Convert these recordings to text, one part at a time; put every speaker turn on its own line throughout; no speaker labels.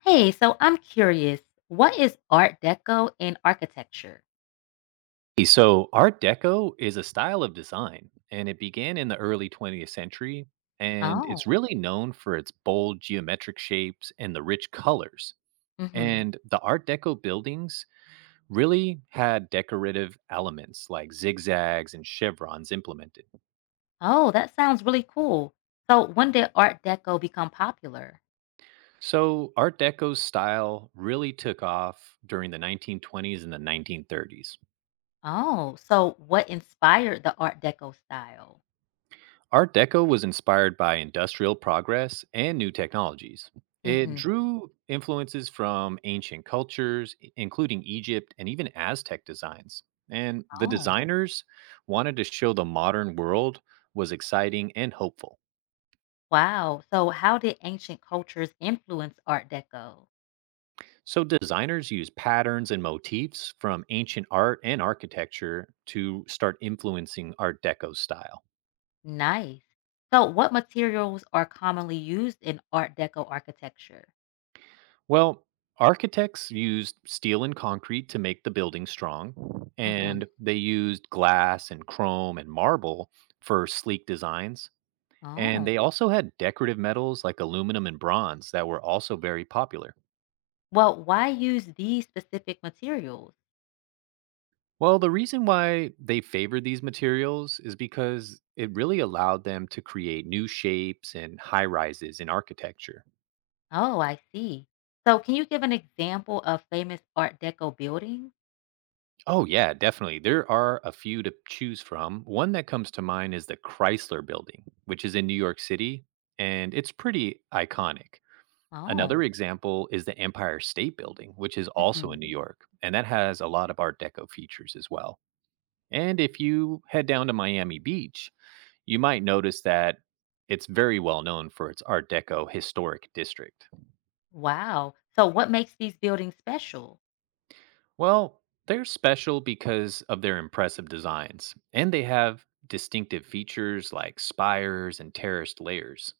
Hey, so I'm curious, what is Art Deco in architecture?
Art Deco is a style of design, and it began in the early 20th century, and it's
Oh,
really known for its bold geometric shapes and the rich colors.
hmm.
And the Art Deco buildings really had decorative elements like zigzags and chevrons implemented.
Oh, that sounds really cool. So, when did Art Deco become popular?
So, Art Deco's style really took off during the 1920s and the 1930s.
Oh, so what inspired the Art Deco style?
Art Deco was inspired by industrial progress and new technologies. It
Hmm.
drew influences from ancient cultures, including Egypt and even Aztec designs. And the
Oh,
designers wanted to show the modern world was exciting and hopeful.
wow. So, how did ancient cultures influence Art Deco?
So, designers used patterns and motifs from ancient art and architecture to start influencing Art Deco's style.
Nice. So, what materials are commonly used in Art Deco architecture?
Well, architects used steel and concrete to make the building strong,
Hmm.
and they used glass and chrome and marble for sleek designs. And
Oh,
they also had decorative metals like aluminum and bronze that were also very popular.
well, why use these specific materials?
Well, the reason why they favored these materials is because it really allowed them to create new shapes and high rises in architecture.
Oh, I see. So can you give an example of famous Art Deco buildings?
Oh, yeah, definitely. There are a few to choose from. One that comes to mind is the Chrysler Building, which is in New York City, and it's pretty iconic.
Oh,
Another example is the Empire State Building, which is also in New
mhm.
York, and that has a lot of Art Deco features as well. And if you head down to Miami Beach, you might notice that it's very well known for its Art Deco historic district.
Wow. So what makes these buildings special?
Well, they're special because of their impressive designs, and they have distinctive features like spires and terraced layers.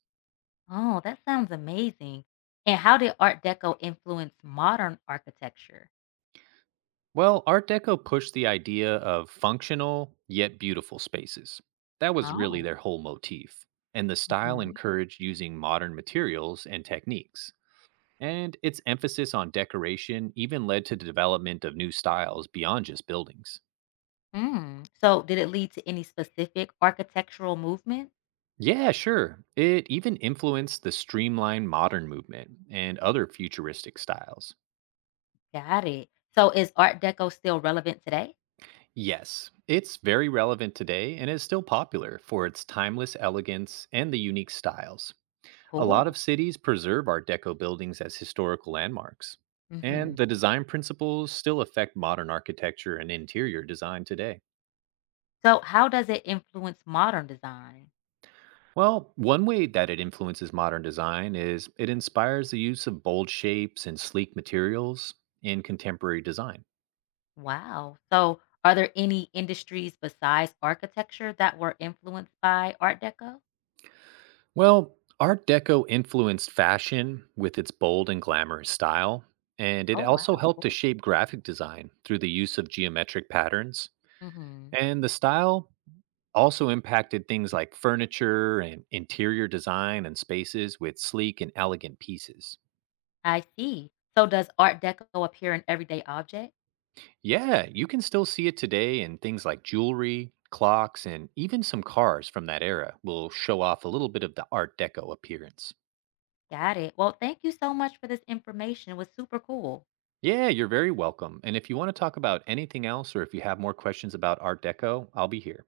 Oh, that sounds amazing. And how did Art Deco influence modern architecture?
Well, Art Deco pushed the idea of functional yet beautiful spaces. That was really
Oh,
their whole motif. And the style
mhm.
encouraged using modern materials and techniques. And its emphasis on decoration even led to the development of new styles beyond just buildings.
Mm. So did it lead to any specific architectural movement?
Yeah, sure. It even influenced the streamlined modern movement and other futuristic styles.
Got it. So is Art Deco still relevant today?
Yes, it's very relevant today and is still popular for its timeless elegance and the unique styles. A lot
Cool.
of cities preserve Art Deco buildings as historical landmarks,
Hmm.
and the design principles still affect modern architecture and interior design today.
So how does it influence modern design?
Well, one way that it influences modern design is it inspires the use of bold shapes and sleek materials in contemporary design.
Wow. So, are there any industries besides architecture that were influenced by Art Deco?
Well, Art Deco influenced fashion with its bold and glamorous style, and it
Oh, wow.
also helped to
Cool.
shape graphic design through the use of geometric patterns.
Hmm.
And the style also impacted things like furniture and interior design and spaces with sleek and elegant pieces.
I see. So, does Art Deco appear in everyday objects?
Yeah, you can still see it today in things like jewelry, clocks, and even some cars from that era will show off a little bit of the Art Deco appearance.
Got it. Well, thank you so much for this information. It was super cool.
Yeah, you're very welcome. And if you want to talk about anything else or if you have more questions about Art Deco, I'll be here.